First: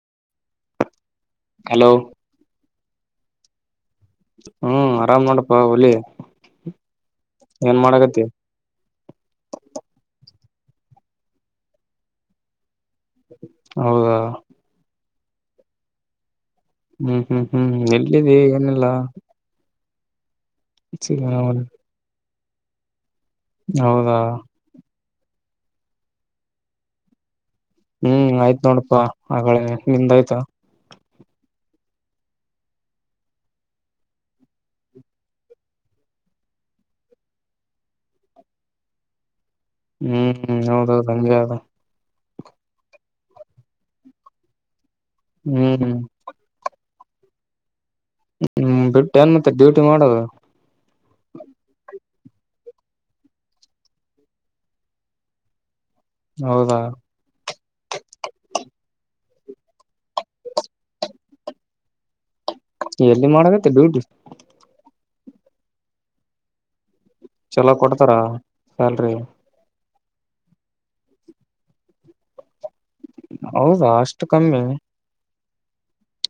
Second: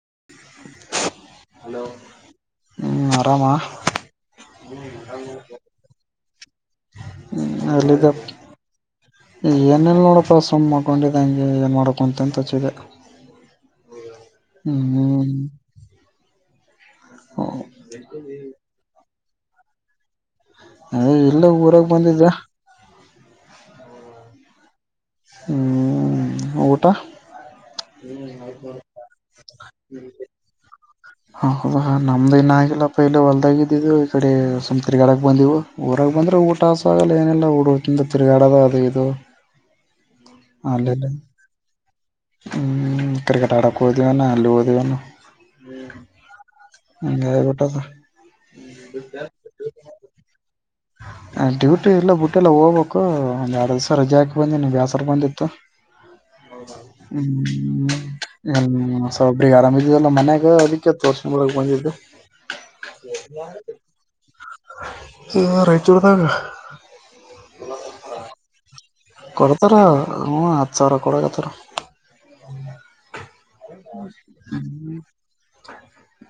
[unintelligible] Hello. ಹ್ಮ್ಹ್ ಆರಾಮ. ಹ್ಮ್ ಆರಾಮ್ ನೋಡಪ್ಪ ಹುಲಿ ಏನ್ ಮಾಡಕತಿ. ಏನ ಇಲ್ಲ ನೋಡಪ್ಪ ಸುಮ್ಮ್ ಮಕ್ಕೊಂಡಿದ್ದೆ ಹಂಗೆ ಏನ್ ಮಾಡಕುಂತ ಅಂತ ಹಚ್ಚಿದ್ದೆ. ಹೌದಾ. ಹ್ಮ ಹ್ಮ್ಮ್. ಹ್ಮ್ ಹ್ಮ್ ಹ್ಮ್ ಎಲ್ಲ್ಲಿದ್ದಿ ಏನ ಇಲ್ಲ. ಅದ ಇಲ್ಲ ಊರಾಗ ಬಂದಿದ. ಹೌದಾ. ಹ್ಮ್ ಊಟಾ. ಹ್ಮ್ ಆಯ್ತ ನೋಡಪ್ಪಾ ಅಗಳೆ ನಿಂದಾಯ್ತಾ. ಹ ಹೌದಾ ನಮ್ದ್ ಇನ್ ಆಗಿಲ್ಲಪ್ಪ ಇಲ್ಲ ಹೊಲ್ದಾಗ ಇದಿದ್ದಿದವು ಈ ಕಡೆ ಸುಮ್ ತಿರ್ಗಾಡಕ್ ಬಂದವು ಊ ಹೊರಗ ಬಂದ್ರೆ ಊಟ ಹಸು ಅಗಲ ಏನಿಲ್ಲ ಹುಡುಿಂದ ತಿರುಗಾಡದ ಅದ ಇದು. ಹ್ಮ್ ಅಲ್ಲೆಲ್ಲ ಹೌದೌದು ಹಂಗೆ ಅದ. ಹ್ಮ್ ಕ್ರಿಕೆಟ್ ಆಡಕ ಹೊಂದಿವಿ ಏನ ಅಲ್ಲಿ ಹೊಂದಿವಿ ಏನ. ಹ್ಮ್ ಹ್ಮ್. [unintelligible] ಊಟ ಅದ. ಹ್ಮ್ ಬಿಟ್ಟ ಏನ್ ಮತ್ತೆ ಡ್ಯೂಟಿ ಮಾಡೋದು. ಡ್ಯೂಟಿ ಇಲ್ಲ ಬಿುಟ್ಟೆ ಎಲ್ಲ ಹೋಗ್ಬೇಕು ಒಂದ್ ಎರಡು ದಿವ್ಸ ರಜೆ ಹಾಕಿ ಬಂದಿನಿ ಬ್ಯಾಸರ ಬಂದಿತ್ತು. ಹೌದಾ ಹ್ಮ [unintelligible] ಉಸಾಬರಿ ಆರಾಮ [unintelligible] ಇದೆಲ್ಲ ಮನೆಯಾಗ ಅದಕ್ಕೆ ತೋರಿಸ್ಕೊಂಡೆ ಬರಕ್ ಬಂದಿದ್ದೆ. ಎಲ್ಲಿ ಮಾಡಕತ್ತೆ ಡ್ಯೂಟಿ. ಹ ರಾಯಚೂರುದಾಗ. ಚಲೋ ಕೊಡ್ತಾರ ಸ್ಯಾಲರಿ. ಕೊಡ್ತಾರ ಹು ಹತ್ ಸಾವಿರ ಕೊಡಾಕತಾರ. ಹೌದಾ ಅಷ್ಟ ಕಮ್ಮಿ.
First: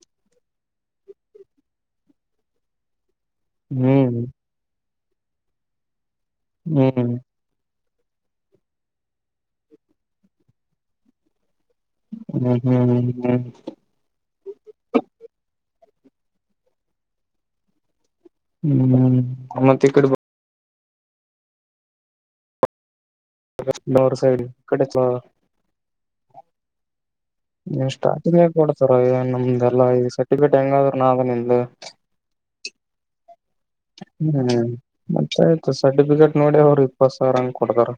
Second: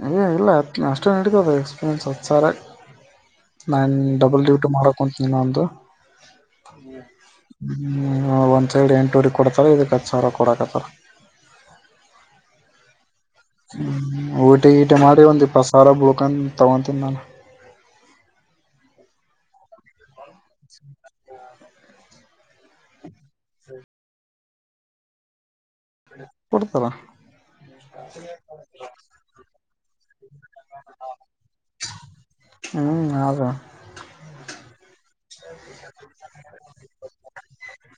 ಏ ಇಲ್ಲ ಅಷ್ಟ ನಡಿತದ ಎಕ್ಸ್ಪೀರಿಯೆನ್ಸ್ ಹತ್ ಸಾರಾಯ್ಗ. ನಾನ್ ಹ್ಮ್ ಡಬಲ್ ಡ್ಯೂಟಿ ಮಾಡಕ್ ಕುಂತೀನಿ ಇನ್ನ ಒಂದು. ಹ್ಮ್ ಹ್ಮ್ಮ್. ಹ್ಮ್ ಒಂದ್ ಸೈಡ್ ಎಂಟೂ ವಾರಿ ಕೊಡತಾರ ಇದಕ್ ಹತ್ತ ಸಾವಿರ ಕೊಡಕತ್ತಾರ. ಹ್ಮ್ ಹ್ಮ್ಹ್ಮ್ಮ್. ಹ್ಮ ಊಟಿ ಗಿಟಿ ಮಾಡಿ ಒಂದ ಇಪ್ಪತ್ತ ಸಾವಿರ ಬುಳ್ಕನ್ ತಗೊತೀನಿ ನಾನು. ಹ್ಮ್ ಮತ್ತ ಈ ಕಡೆ ಬ [inaudible] ಆಗಸ್ಟ್ ಲೋವರ್ ಸೈಡ್ ಈ ಕಡೆ ತೊಗವ [unintelligible] ಕೊಡ್ತಾರ ಎಷ್ಟ ಅಥಣಿ ಯಾಕ ನೋಡತರ ಏನ ನಮ್ದ. ಇಲ್ಲ ಇ ಸರ್ಟಿಫಿಕೇಟ್ ಹೆಂಗಾದ್ರರು ನ ಅದನ ಇಲ್ಲ ಲೊ. ಹ್ಮ್ ಹೌದ ಹ್ಮ್ ಮತ್ತ ಆಯ್ತತು ಸರ್ಟಿಫಿಕೇಟ್ ನೋಡಿ ಅವರು ಇಪ್ಪತ್ ಸಾವಿರ ಹಾಂಗ ಕೊಡತಾರ.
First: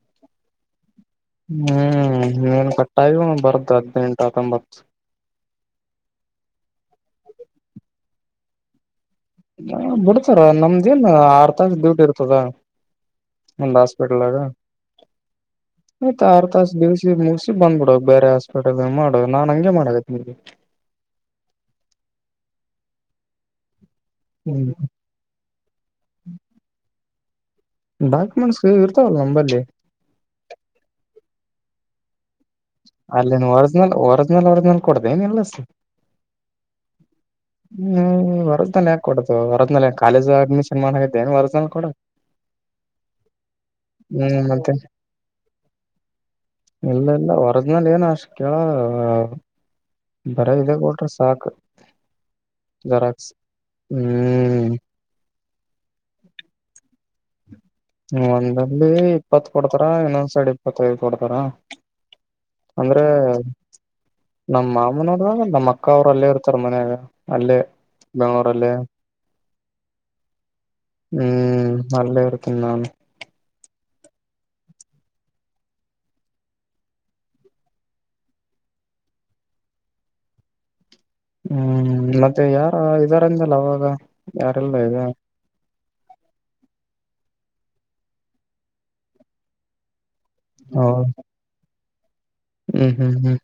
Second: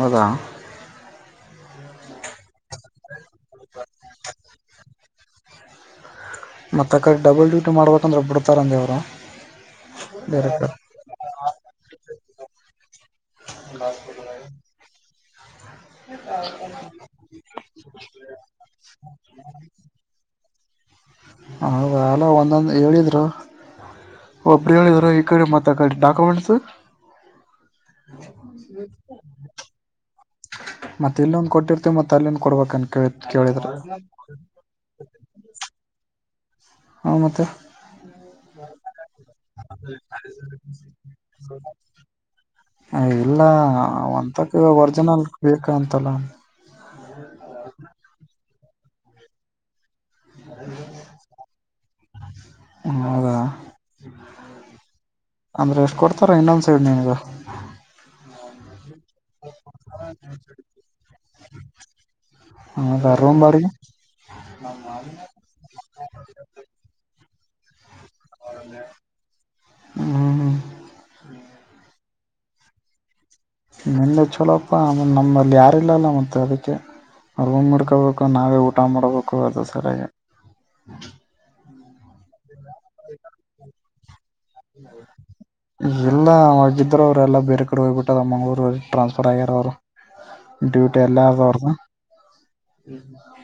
ಹದಾ ಹ್ಮ್ ನೀನ್ ಕಟ್ಟಾಯ ಬರದು ಹದ್ಿನೆಂಟು ಹತ್ತೊಂಬತ್ತು ಮತ್ತೆ ಅ ಕಡೆ ಡಬಲ್ ಡ್ಯೂಟಿ ಮಾಡ್ಬೇಕಂದ್ರೆ ಬಿಡ್ತಾರ ಅಂದವ್ರು ಹ ಬಿಡ್ತಾರ ನಮ್ದೇಏನ್ ಆರ್ ತಾರ ಡ್ಯೂಟಿ ಇರ್ತದ ಒಂದು ಹಾಸ್ಪಿಟಲ್ಗ [inaudible] ಆಯ್ತ್ ಆರ್ ತಾಸ ದಿವಸಿ ಮುಗಸಿ ಬಂದ್ಬಿಡೋ ಬೇರೆ ಹಾಸ್ಪಿಟಲ್ ಮಾಡ ನಾನ್ ಹಂಗೆ ಮಾಡ ನಿಮಗೆ ಹೌದ ಅಲ ಒಂದೊಂದು ಹೇಳಿದ್ರು ಒಬ ಹ್ಮ್ ಹೇಳಿದರು ಈ ಕಡೆ ಮಾತಾ ಕಡೆ ಡಾಕ್ಯುಮೆಂಟ್ಸ್ ಡಾಕ್ಯುಮೆಂಟ್ಸ್ ಇರ್ತಾವಲ್ಲ ನಂಬಲ್ಲಿ ಮತ್ತೆ ಎಲ್ಲ ಒಂದ ಕೊಟ್ಟಿರ್ತೇವಿ ಮತ್ತ ಕೊಡ್ಬೇಕಂತ ಕೇಳ ಅಲ್ಲಿನ್ ಕೇಳಿದ್ರ ಒರಿಜಿನಲ್ ಒರಿಜಿನಲ್ ಒರಿಜಿನಲ್ ಕೊಡ್ದ ಏನ್ ಇಲ್ಲ ಹಾ ಮತ್ತೆ ಹ್ಮ್ ವರದನಲ್ ಯಾಕ ಕೊಡದು ವರದ್ನಲ್ ಕಾಲೇಜ್ ಅಡ್ಮಿಷನ್ ಮಾಡೆೇಏನ್ ವರದ್ಲ್ ಕೊಡ ಇಲ್ಲ ಹ್ಮ್ ಒಂತಕ ಮತ್ತೆ ಒರ್ಜಿನಲ್ ಬೇಕ ಅಂತಲ್ಲ ಇಲ್ಲ ಇಲ್ಲ ವರ್ಜಿನಲ್ ಏನ ಅಷ್ಟ ಕೇಳ ಬರ ಇ ಕೊಟ್ರ ಸಾಕ್ು ಜರಾಕ್ ಹೌದಾ ಹ್ಮ್ ಅಂದ್ರೆ ಎಷ್ಟ್ ಕೊಡ್ತಾರ ಇನ್ನೊಂದ್ ಸೈಡ್ ನೀನಗ ಇಲ್ಲಿ ಇಪ್ಪತ್ ಕೊಡ್ತಾರಾ ಇನ್ನೊಂದ್ ಸೈಡ್ ಇಪ್ಪತ್ತೈದು ಕೊಡ್ತಾರ ರೂಮ್ ಬ್ಯಾಡಗಿ ನಮ್ಮ್ ಮಾಮನವರು ನಮ್ಮ್ ಅಕ್ಕ ಅವ್ರು ಅಲ್ಲೇ ಇರ್ತಾರ ಮನ್ಯಾಗ ಅಲ್ಲೇ ಬೆಂಗ್ಳೂರ ಅಲ್ಲೇ ಹ್ಮ್ ಹ್ಮ್ ಹ್ಮ್ ಹ್ಮ್ ನಲ್ಲ ಇಕ ನಾನ ನಿನ್ನೆ ಚಲಪ್ಪ ನಮ್ಮಲ್ಲಿ ಯಾರಿಲ್ಲಲ್ಲ ಮೆ ಅದಕ್ಕೆ ಅವೂ್ ಮಾಡಡ್ಕೋಬೇಕು ನಾವೇ ಊಟ ಮಾಡಬೇಕು ಅದು ಸರಿಯಾಗಿ ಹ್ಮ್ ಮತ್ತೆ ಯಾರ ಇದರಿಂದಲ್ಲ ಅವಾಗ ಯಾರೆಲ್ಲ ಇದೆ ಎಲ್ಲ ಆಾಗಿದ್ರ ಅವ್ರ ಎಲ್ಲ ಬೇರೆ ಕಡೆ ಹೋಗ್ಬಿಟ್ಟದ ಮಂಗಗಳೂರು ಟ್ರಾನ್ಸ್ಫರ್ ಆಗ್ಯಾರ ಅವ್ರು ಡ್ಯೂಟಿ ಹೌದು ಎಲ್ಲ ತೋರ್ಸ ಹ್ಮ್ ಹ್ಮ್ ಹ್ಮ್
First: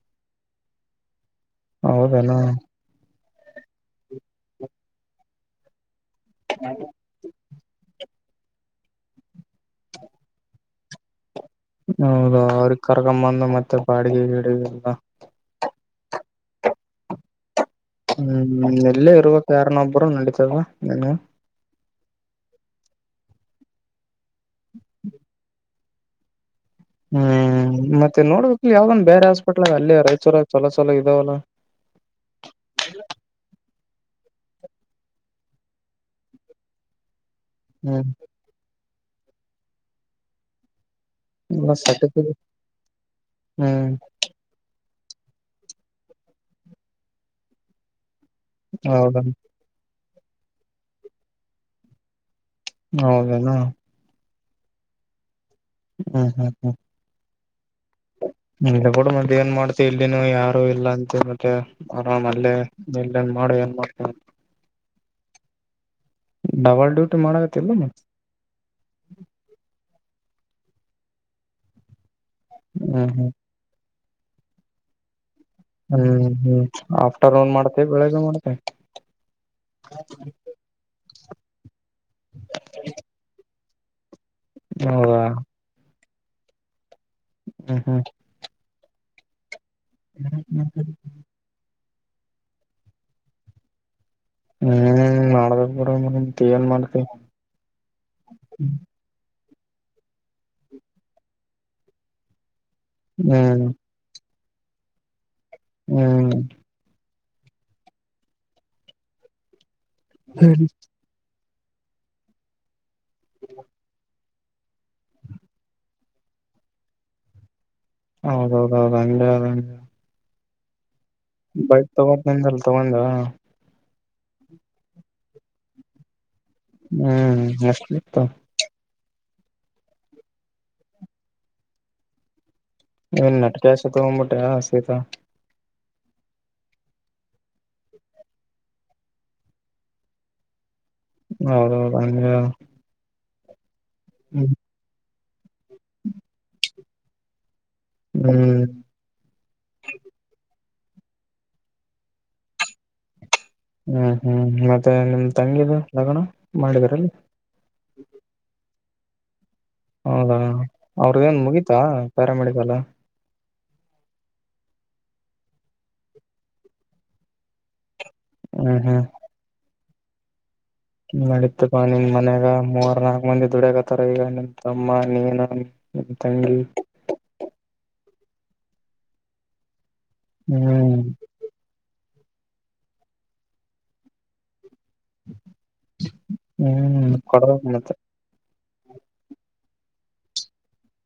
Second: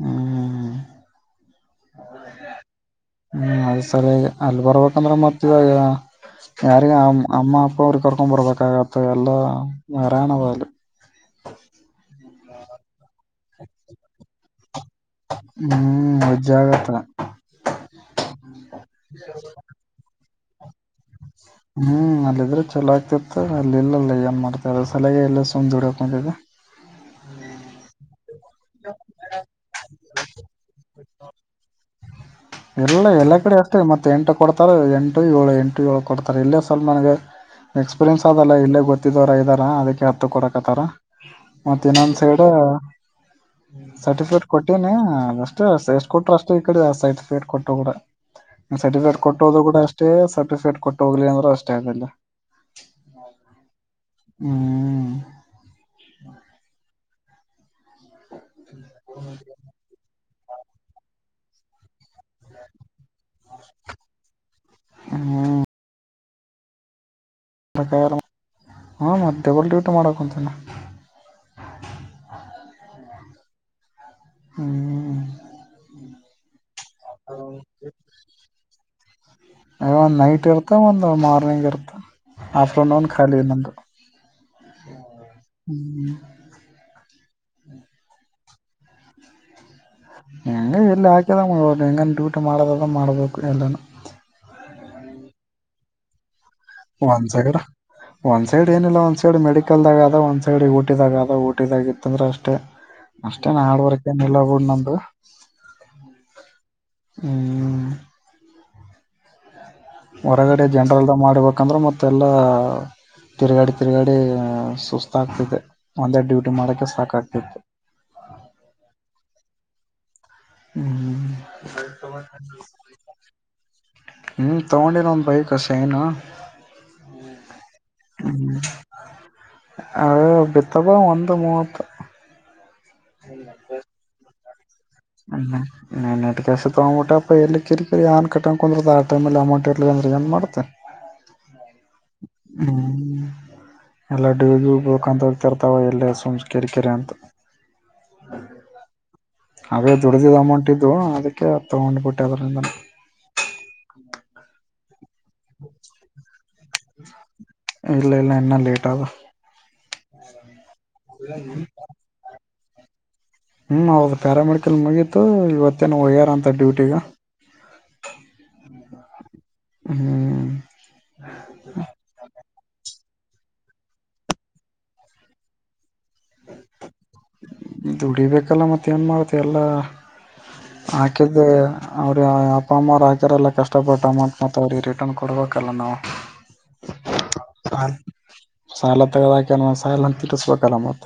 ಹ್ಮ್ ಹೌದನಾ ಹ್ಮ್ ಅದ ಸರಿಾಗಿ ಅಲ್ಲಿ ಬರ್ಬೇಕಂದ್ರೆ ಮತ್ತಾಗ ಯಾರಿಗ ಅಮ್ಮ ಅಪ್ಪ ಅವ್ರ ಕರ್ಕೊಂಡ್ ಬರ್ಬೇಕಾಗತ್ತೆ ಎಲ್ಲಾ ರಾಣವಲಿ ಹೌದ ಅವ್ರಿಗೆ ಕರ್ಕಂಬಂದ ಮತ್ತೆ ಬಾಡಿಗೆ ಗಿಡಲ್ಲ ಹ್ಮ್ ಮಜ್ಜಾಗತ್ತ ಹ್ಮ್ ಎೆಲ್ಲೇ ಇರುವ ಕಾರಣೊಬ್ಬರು ನಡೀತದ ನನ್ ಹ್ಮ್ ಅಲ್ಲಿದ್ರೆ ಚಲೋ ಆಗ್ತಿರ್ತ ಅಲ್ಲಿ ಇಲ್ಲಲ್ಲ ಏನ್ ಮಾಡ್ತಾರ ಸಲ ಎಲ್ಲ ಸುಂದ್ಡ ಹದಾ ಹ್ಮ್ ಮತ್ತೆ ನೋಡ್ಬೇಕಕ್ ಯಾವ್ದಂದ್ ಬೇರೆ ಹಾಸ್ಪಿಟ್ಲ್ ಆಗ ಅಲ್ಲೇ ರೈ ಚೋಲ ಚಲ ಚಲೋ ಅಲ ಎಲ್ಲ ಎಲ್ಲಾ ಕಡೆ ಮ ಮತ್ತೆ ಎಂಟು ಕೊಡ್ತಾರೆ ಎಂಟು ಏಳು ಎಂಟು ಏಳು ಕೊಡ್ತಾರೆ ಇಲ್ಲೇ ಸವಲ್ ನನಗೆ ಹ್ಮ್ ಎಕ್ಸ್ಪೀರಿಯೆನ್ಸ್ ಅದಲ್ಲ ಇಲ್ಲೇ ಗೊತ್ತಿದವರ ಇದಾರ ಅದಕ್ಕೆ ಹತ್ತು ಕೊಡಕ್ತ್ತಾರ ಇಲ್ಲ ಮತ್ತ ಇನ್ನೊಂದ್ ಸರ್ಟಿಫಿಕೇಟ್ ಸೈಡ್ ಹ್ಮ್ ಸರ್ಟಿಫಿಕೇಟ್ ಕೊಟ್ಟನಿ ಹ ಅದಷ್ಟ ಎಷ್ಟ ಕೊಟ್ರ ಅಷ್ಟ ಈ ಕಡೆ ಸರ್ಟಿಫಿಕೇಟ್ ಕೊಟ್ಟೋ ಕೂಡ ಸರ್ಟಿಫಿಕೇಟ್ ಹೌದ ಕೊಟ್ಟೋದು ಕೂಡ ಅಷ್ಟ ಅಷ್ಟೇ ಸರ್ಟಿಫಿಕೇಟ್ ಕೊಟ್ಟೋಗ್ಲಿ ಅಂದ್ರೂ ಅಷ್ಟೇ ಆಗಲ್ಲ ಹೌದದ ಹ್ಮ್ ಹ್ಮ್ ಹ್ಮ್ ಹ್ಮ್ ನೆ ಕೂಡ ಮದೆ ಏನ್ ಮಾಡ್ತ ಇಲ್ಲಿನು ಯಾರು ಇಲ್ಲ ಅಂತ ಮತ್ತೆ ಆರಾಮ ಅಲ್ಲೇ ಇಲ್ಲನ್ ಮಾಡು ಏನ್ ಮಾಡ್ತಾರೆ ಹ್ಮ ಡಬಲ್ಡೂರ್ ಹ ಮಧ್ಯೆ ಡ್ಯೂಟಿ ಮಾಡಕ ಕುಂತೀನ ಹ್ಮ ಹ್ಮ ಹ್ಮ್ ಹ್ಮ್ ಹ್ಮ್ ಆಫ್ಟರ್ನೂನ್ ಮಾಡ್ತೆೇವೆ ಬೆಳಗ್ ಮಾಡ್ತೆೇ ಅ ಒಂದು ನೈಟ್ ಇರ್ತ ಒಂದು ಮಾರ್ನಿಂಗ್ ಇರ್ತ ಆಫ್ಟರ್ನೂನ್ ಒನ್ ಖಾಲಿ ನಂದು ಹಾ ಹ್ಮ್ ಹ್ಮ್ ಹೆಂಗ ಎಲ್ಲಿ ಹಾಕ್ಯದ ಹೆಂಗ ಡಊಟ ಮಾಡದದ ಮಾಡ್ಬೇಕು ಎಲ್ಲಾನ ಹ್ಮ್ ಮಾಡಬೇಕ ಒಂದ್ ಸೈಡ್ ಒಂದ್ ಸೈಡ್ ಏನಿಲ್ಲ ಒಂದ್ ಸೈಡ್ ಮೆಡಿಕ ಲ್ದಾಗ ಅದ ಒಂದ್ ಸೈಡ್ ಊಟಿದಾಗದ ಊಟಿದಾಗತ್ತಂದ್ರೆ ಅಷ್ಟೇ ಅಷ್ಟೇ ಹ್ಮ್ ಹಾರ್ಡ್ ವರ್ಕ್ ನೆಲ ಒರ್ ನಂಬ ಹ್ಮ್ ಹ್ಮ್ ಹೊರಗಡೆ ಜನರಲ್ದ ಮಾಡ್ಬೇಕಂದ್ರೆ ಮತ್ತೆಲ್ಲ ತಿರ್ಗಾಡಿ ತಿರ್ಗಾಡಿ ಸುಸ್ತಾಗ್ತತೆ ಒಂದೇ ಡ್ಯೂಟಿ ಮಾಡಕ ಸಾಕಾಗ್ತಿತ್ತು ಹೌದೌದೌದು ಹ ಹ್ಮ್ ಹ್ಮ ಬೈಕ್ ತಗೋಂದಲ್ ತಗೊಂಡ ಹ್ಮ್ ತಗೊಂಡಿರ ಒಂದ ಬೈ ಕಸ ಏನು ಹ್ಮ್ ಎಷ್ಟತ್ತು ಅ ಬೆತಾವ ಒಂದಂದು ಮತ ಇ ನಟಕಸ ತಗೊಬಿಟ್ಟ ಹಯಾ ನ ನೆಟ್ ಕಸ್ ತಗೊಂಬಿಟ್ಟಪ್ಪ ಎಲ್ಲಿ ಕರಿರಿ ಏ ಕಟ್ಟೊಂಡಕಂದ್ರದು ಆ ಟೈಮಲ್ಲಿ ಅಮೌಂಟ್ ಇರಿಲ್ಲ ಅಂದೆ ಏನು ಮಾಡತೇನೆ ಹೌದೌದು ಅಂದ ಹ್ಮ್ ಎಲ್ಲ ಡಿ ಬಕಂತ ಹೋಗ್ತಿರ್ತಾವ ಎಲ್ಲೇ ಸುಮ ಕೆರಿಕರೆ ಅಂತ ಹ್ಮ್ ಅ ದುಡ್ದಿದ್ದ ಅಮೌಂಟ್ ಇದು ಅದಕ್ಕೆ ತಗೊಂಡ್ಬಿಟ್ಟೆ ಅದರಿಂದಾನ ಹ್ಮ್ ಹ್ಮ್ ಮತ್ತೆ ನಿಮ ತಂಗಿದು ಲಗಣ ಮಾಡಿದಾರಲ್ಲಿ ಟಬ್ ಹೌದಾ ಅವ್ರ ಏನ್ ಮುಗೀತಾ ಪ್ಯಾರಾಮೆಡಿಕಲ್ ಹ್ಮ್ ಹೌದು ಪ್ಯಾರಾಮೆಡಿಕಲ್ ಮುಗೀತು ಇವತ್ತೇನು ಹ್ಯಾರ ಅಂತ ಡ್ಯೂಟಿಗ ಹ್ಮ್ ಹ್ಮ್ ಹ್ಮ್ ನಡತ್ ನಿಮ್ ಮನ್ಯಾಗ ಮೂವರ್ನಾ ಮಂದಿ ದುಡಕತಾರ ಈಗ ನಿನ್ ತಮ್ಮ ನೀನ ನಿನ್ ತಂಗಿ ದುಡಿಬೇಕಲ್ಲ ಮತ್ತ ಏನು ಮಾಡತೆ ಎಲ್ಲ ಹ್ಮ್ ಹಾಕಿದ್ದ ಅವ್ರ ಅಪ್ಪ ಅಮ್ಮ ಅವ್ ಹಾಕ್ಯಾರಲ್ಲ ಕಷ್ಟ ಪಡ್ಟ್ಟ ಮ ಮ ಅವ್ರ ಕೊಡ್ಬೇಕಲ್ಲ ನಾವು ಹ್ಮ್ ಕೊಡ್ಬೇಕ್ ಹ ಮತ್ತೆ ಸಾಲ ತಗದಾಕಿ ಅಂದ್ ಸಾಲ ತಿರ್ಸ್ಬೇಕಲ್ಲ ಮತ್ತೆ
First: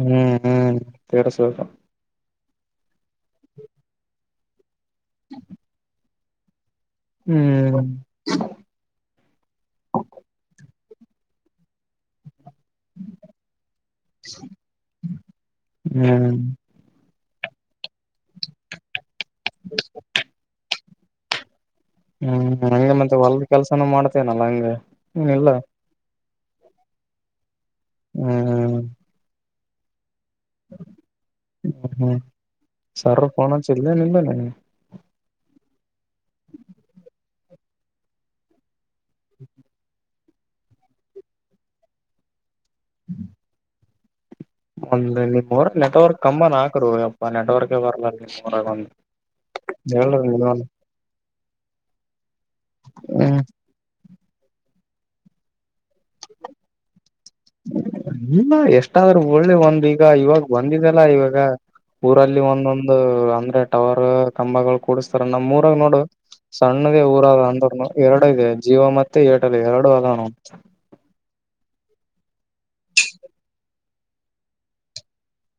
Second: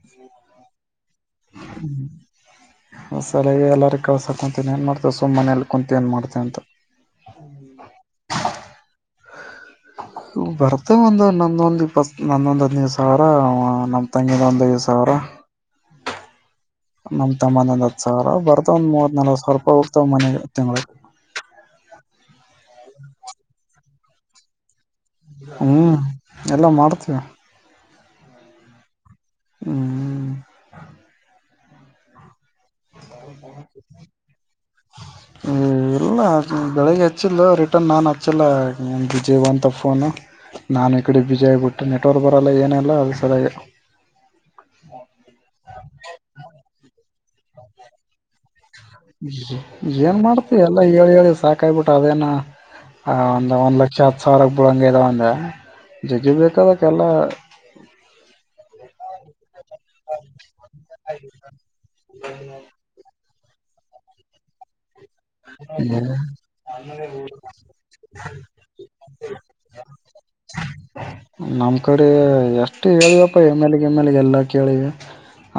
ಹ್ಮ್ ಹ್ಮ್ ತೇರ ಸ ಹ್ಮ ಹೊಸಲ ಎಲ್ಲಾರ ಕಳ್ಸಾ ಕುಂತೀನಿ ಏನ್ ಮಾಡ್ತವೆ ಸುಮ್ಮ್ ಮನಲಿ ಕುಂತ ಏನ್ ಮಾಡ್ತವಿ ಸಾಂತ ಹ್ಮ್ ಬರ್ತೇ ಒಂದ ನಂದೊಂದ್ ಇಪ್ಪತ್ ನಂದೊಂದ್ ಹದಿನೈದು ಸಾವಿರ ನಮ್ ತಂಗಿದ ಒಂದ ಐದು ಸಾವಿರ. ಹ್ಮ್ ನಮ ತಮ್ಮಂದ ಒಂದ ಹತ್ತು ಸಾವಿರ, ಬರ್ತಾವ ಒಂದ ಮೂವ್ತನಲ್ವತ ಸಾವಿರ ರೂಪಾಯಿ. ಹ್ ಬರ್ತವ ಮನೆಗೆ ತಿಂಳಿಗೆ. ಹ್ಮ್, ಹಂಗೆ ಮತ್ತೆ ಹೊಲ್ದ ಕೆಲ್ಸಾನೂ ಮಾಡ್ತೇನಲ್ಲ ಹಂಗಗೆ ಹ್ನ್ ಎಲ್ಲಾ. ಹ್ಮ್ ಎಲ್ಲ ಮಾಡ್ತೀವಿ. ಹ್ಮ್, ಹ್ಮ್,, ಹ್ಮ್ [inaudible] ಹ್ಮ್ ಸರ್ ಫೋನ ಅ [unintelligible] ಚಲ್ ನಿಲ್ಲ ನ ಇಲ್ಲ ಬೆಳಿಗ್ಗೆ ಹಚ್ಚಿದ್ಲ್ಲ ರಿಟರ್ನ್ ನಾನು ಹಚ್ಚಿಲ್ಲ ನಂದು ಬಿಜಿಬಂತಲ ಫೋನು. ನಾನು ಈ ಕಡೆ ಬಿಜಿ ಆಗ್ಬಿಟ್ಟು ನೆಟ್ವರ್ಕ್ ಬರೋಲ್ಲ ಏನಲ್ಲ ಅದುರಸಲಾಗೆ. ಒಂದ್ ನಿಮ್ಮೂರಗನೆಟ್ವರ್ಕ್ ಕಂಬನ ಹಾಕ್ರೋ ಅಪ್ಪ ನೆಟ್ವರ್ಕ ಬರ್ಲಲ್ಲ ನಿಮ್ಮೂರಗ. ಒಂದ ಏನ್ ಮಾಡ್ತಿ ಎಲ್ಲ ಹೇಳಿ- ಹೇಳಿ ಸಾಕಾಯಗಿಬಿಟ್ಟದ. ಅದೇನ ಆ ಹ್ಮ್ ಒಂದ್ ಒಂದ್ ಲಕ್ಷ ಹತ್ತು ಸಾವಿರ ಬಿಳಂಗ ಇದ ಒಂದ ಜಗ್ಗಿ ಬೇಕದಕ್ಕೆ ಎಲ್ಲ. ಇಲ್ಲಾ ಎಷ್ಟಾದ್ರೂ ಬಿಳ್ಳ್ಲಿ ಒಂದು ಈಗ ಇವಾಗ ಬಂದಿದವಲ್ಲ ಇವಾಗ ಊರಲ್ಲಿ ಒಂದೊಂದು. ಅಂದ ಟವರ್ ಕಂಬಗಳು ಕೂಡಿಸ್ತಾರ ನಮ್ಮ್ ಊರಾಗ ನೋಡು, ಸಣ್ಣದೇ ಊರಾದ ಅಂದ್ರನು ಎರಡು ಇದೆ ಜಯೊ ಮತ್ತೆ ಏರ್ಟ್ ಲ್ ಎರಡು ಅದಾವನೋಡ. ನಮ್ ಕಡೆ ಎಷ್ಟು ಹೇಳಿದವಪ್ಪ ಎಮ್ಮ್ಯಾಲಗೆ-ಗಿ ಎಮ್ಮ್ಯಾಲಗೆ ಎಲ್ಲಾ ಕೇಳಿವ.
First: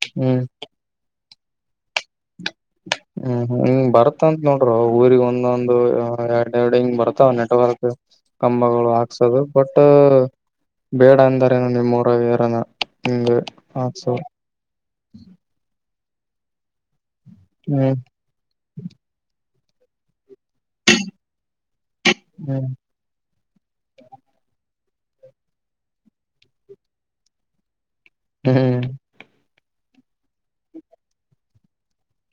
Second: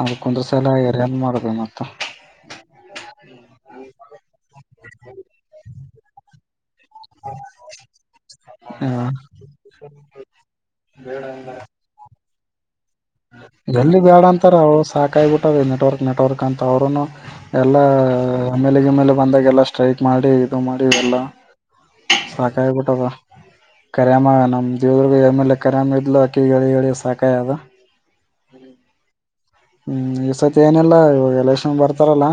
ಅದಕ್ಕೊಂದ್ರ ಸಲ ಎರಿನ್ ಮಾಡಬೇಕ ಮತ್ತ [unintelligible] ಹ್ಮ್ ಹ್ಮ್ [unintelligible] ಭಾರತ್ ಬರತಂತ ನೋಡ್ರೋ ಊರಿಗ್ ಒಂದೊಂದು ಎರಡ್, ಎರಡು ಹಿಂಗ್ ಬರ್ತಾವ ನೆಟ್ವರ್ಕ್ ಕಂಬಗಳು ಮತ್ತ ಹಾಕ್ ಬಟ್ ಬೇಡ ಅಂದಾರೇನು ನಿಮ್ಮೂರಗಯಾರನ. ಎಲ್ಲಿ ಬ್ಯಾಡ ಅಂತಾರ ಅವ ಸಾಕಾಯಬಿಟ್ಟಾದ ನೆಟ್ವರ್ಕ್- ನೆಟ್ವರ್ಕ್ ಅಂತ ಅವ್ರನು. ಹ್ಮ್ ಎಲ್ಲಾಎಮ್ಮೇಲ್ಲೆ -ಗಿಮ್ಮೇಲೆಗೆ ಬಂದಾಗ ಎಲ್ಲ ಸ್ಟ್ರೈಕ್ ಮಾಡಿ ಇದು ಮಾಡಿ ಇದೆಲ್ಲ ಹ್ಮ್ ಸಕಾಗಿಬಿಟ್ಟದ. ಕರ್ಯಮ್ಮನಮ ದೇವದುರ್ಗದ ಎಮ್, ಎಲ್, ಎ ಕರ್ಯಾಮ ಇದ್ಲುೂ ಅಕಿಗಿ ಹೇಳಿ - ಹೇ ಳಿಸಾಕಾಗದ. - ಹ್ಮ್,, ಹ್ಮ್, ಈಸತಿ ಏನಿಲ್ಲಾ ಇವಾಗ ಎಲೆಕ್ಷನ್ ಬರ್ತಾವಲ್ಲಾ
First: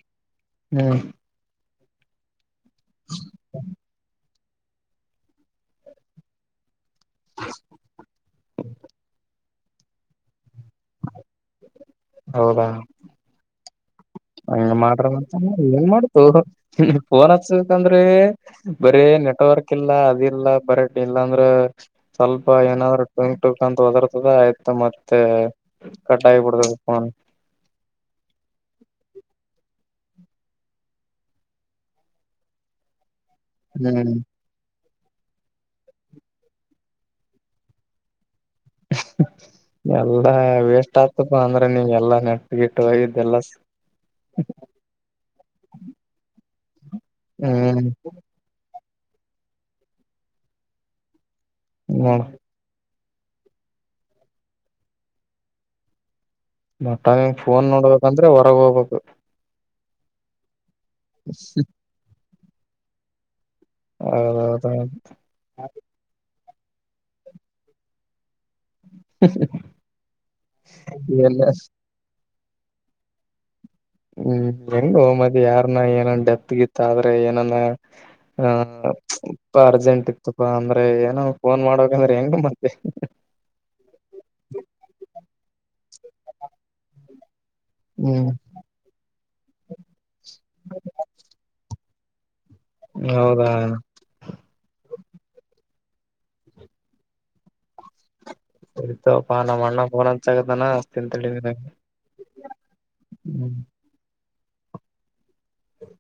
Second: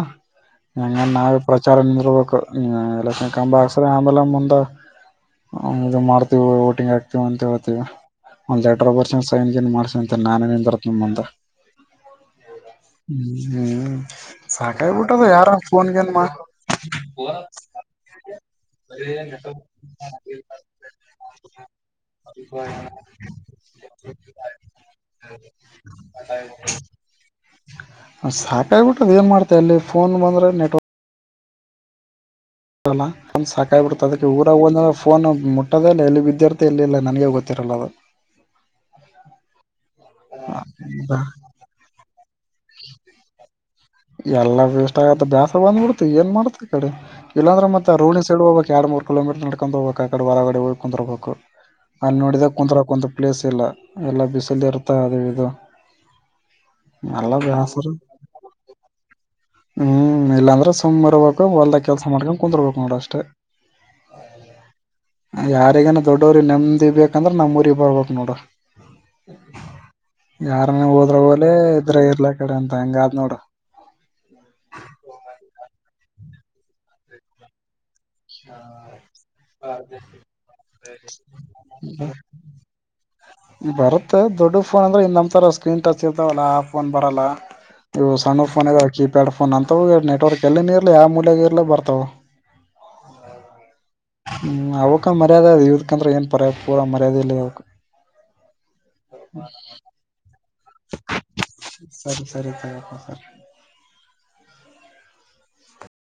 ಹ್ಮ್ ಹಂಗನ ನಾವೆ ವಿಚಾರ ನಿಿ [unintelligible] ರ್ಬೇಕು ಎಲೆಕ್ಷನ್ ಕ ಹಕ್ಸ್ರ ಆಮೇಲೆ ಮುಂದೆ ಹ ಇದು ಮಾಡ್ತೀವ ಓಟಿಂಗ್ ಆಗ್ತಿವ ಅಂತ ಹೇಳ್ತಿವಿ. ಒಂದ್ ಲೇಟರ್ ಬರ್ಷಿಸೈನ್ -ಗಿನ್ ಮಾಡ್ಸಂತ ನಾನ ನಿಂದ್ರತಿನಿಮುಂದ. ಹೌದಾ, ಹ್ಮ [inaudible] ಹಂಗ ಮಾಡ್ರಂತ ಎನ್ ಮಾಡ್ತು ಮಾಡ್ ಫೋನ್ [unintelligible] ಹಸಕಂದ್ರೆ ಬರ ನೆಟ್ವರ್ಕ್ ಇಲ್ಲ ಅದ ಇಲ್ಲ ಬರ ಇಲ್ಲಾಂದ್ರೆ, ಸ್ವಲ್ಪ ಏನಾದ್ರೂ ಟುಂಕ್ -ಟುಂಕ್ ಅಂತ ಹೋದರತ. ತದ ಆಯ್ತಾ ಮತ್ತೆ ಕಟಾಗಿ ಬಿಡ್ತದ.. [unintelligible] ಸಾಕಾಗಬಿಟ್ಟದ ಏನ್ ಮಾಡ್ತಿಅಲ್ಲಿ ಫೋನ್ ಬಂದ್ರೆ ನೆಟ್ವರ್ಕ್, ಒ ಸಾಕಾಗಿ ಹ್ಮ್ ಬಿಡತಅದಕ್ಕೆ ಊರಗ ಫೋನ್ ಮುಟ್ಟದಿಲ್ಲ ಎಲ್ಲಿ ಬಿದ್ದಿರ್ಥ ಎಲ್ಲಿ ಇಲ್ಲ ನನಗೆ ಗೊತ್ತಿರಲ್ಲ ಅದು. ಎಲ್ಲಾ ವೇಸ್ಟ್ ಬಾ, ಆಗ್ತಪ್ಪ ಅಂದ್ರೆ ನೀನ್ ಎಲ್ಲ ನೆ, ಗಿಟ್ಟ ಇದ್ದೆಲ್ಲ.. [inaudible] ಎಲ್ಲಾ ವೇಸ್ಟ್ ಆಗತ್ತ. ಬ್ಯಾಸರಬಂದ್ಬಿಡ್ತಏನ್ ಮಾಡ್ತಿ. ಈಡೆ ಇಲ್ಲಂದ್ರೆ ಹ್ಮ್ ಮತ್ತೆ ರೋಡಿನ ಸೈಡ್ ಹೋಗ್ಕ್ ಎರಡ್ ಮೂರ ಕಿಲೋಮೀಟರ್ ನಡ್ಕೊಂಡ್ ಹೋಗಬೇಕ. ಆ ಕಡೆ ಹೊರಗಡೆ ಕುಂದ್ರಬೇಕು. ನೋಡ ಅಲ್ಲಿ ನೋಡಿದ್ರ ಕುಂದ್ರಕ ಒಂದಪ್ಲೇಸ್ ಇಲ್ಲ. ಎಲ್ಲ ಬಿಸಲ್ ಇರ್ತ ಅದ ಇದು ಮತ್ತಂಗ ಎಲ್ಲ ಫೋನ್ ಬೇಸರ ನೋಡ್ಬೇಕಂದ್ರೆ ಹೊರಗೆ ಹೋಗ್ಬೇಕು. ಹ್ಮ್, ಇಲ್ಲಾಂದ್ರ ಸುಮ್ನಿರಬೇಕು ಹೊಲ್ದ ಕೆಲ್ಸ ಮಾಡ್ಕೊಂಡು ಕುತ್ರ್ಬೇಕು ನೋಡ ಅಷ್ಟೆ. ಯಾರಿಗೇನ [unintelligible] ದೊಡ್ಡವ್ರಿಗೆ ನೆಮ್ಮದಿ ಬೇಕಂದ್ರೆ ನಮ್ಮ ಊರಿಗೆ ಬರ್ಬೇಕ ನೋಡ. ಯಾರನ ಹೋದ್ರೆ ಎಲ್ಲ ಹೋಗ್ಲಿ ಇದ್ರ ಇರ್ಲಕ್ಕ. ಈಡೆ ಎಂಗ ಆದನೋಡ.. [unintelligible] ಹ್ಮ್, ಹೆಂಗೋ ಮರಾಯ ಯಾರನ ಏನ್ ಡೆತ್ತ್ಗಿತ್ತ ಆದ್ರೆ ಏನಾನ ಹ. [unintelligible] ಹಪ್ಪ ಅರ್ಜೆಂಟ್ ಇತಪಾ ಅಂದ್ರೆ ಏನೋ ಫೋನ್ ಮಾಡ್ಬೇಕಂದ್ರೆ ಹೆಂಗ ಮತ್ತ.. ಬರುತ್ತೆ ದೊಡ್ಡ ಫೋನ್ ಅಂದರೆ ಇ ನಮ್ಮ್ಥರ ಸ್ಕ್ರೀನ್ ಟಚ್ ಇರ್ತಾವಲ್ಲ ಆ ಫೋನ್ ಬರಲ್ಲ.. ಇವು ಹ್ಮ್ ಸಣ್ಣ ಫೋನ್ ಇದಾವ ಕೀಪ್ಯಾಡ್ ಫೋನ್ ಅಂತವು ನೆಟ್ವರ್ಕ್ ಎಲ್ಲಿನ ಇರ್ಾ ಯಾವ ಮೂಲ್ಯಾಗ ಇಲಾ ಬರ್ತಾವ.. ಹೌದಾ.. ಹ್ಮ್ ಅವಕ್ಕ ಮರ್ಯಾದೆ ಅ ಇದಕಂದ್ರೆ ಏನ್ ಪರ ಪೂರಾ ಮರ್ಯಾದೆ ಇಲ್ಲ ಅವಕ್.. ಇತ ಪ ನ ಅಣ್ಣ ಬರಂತಗದಾನ ಅತಿಂತ ನ.. ಸರಿ ಸರಿ ತ ಸರ್. [inaudible] ಹ.. [unintelligible]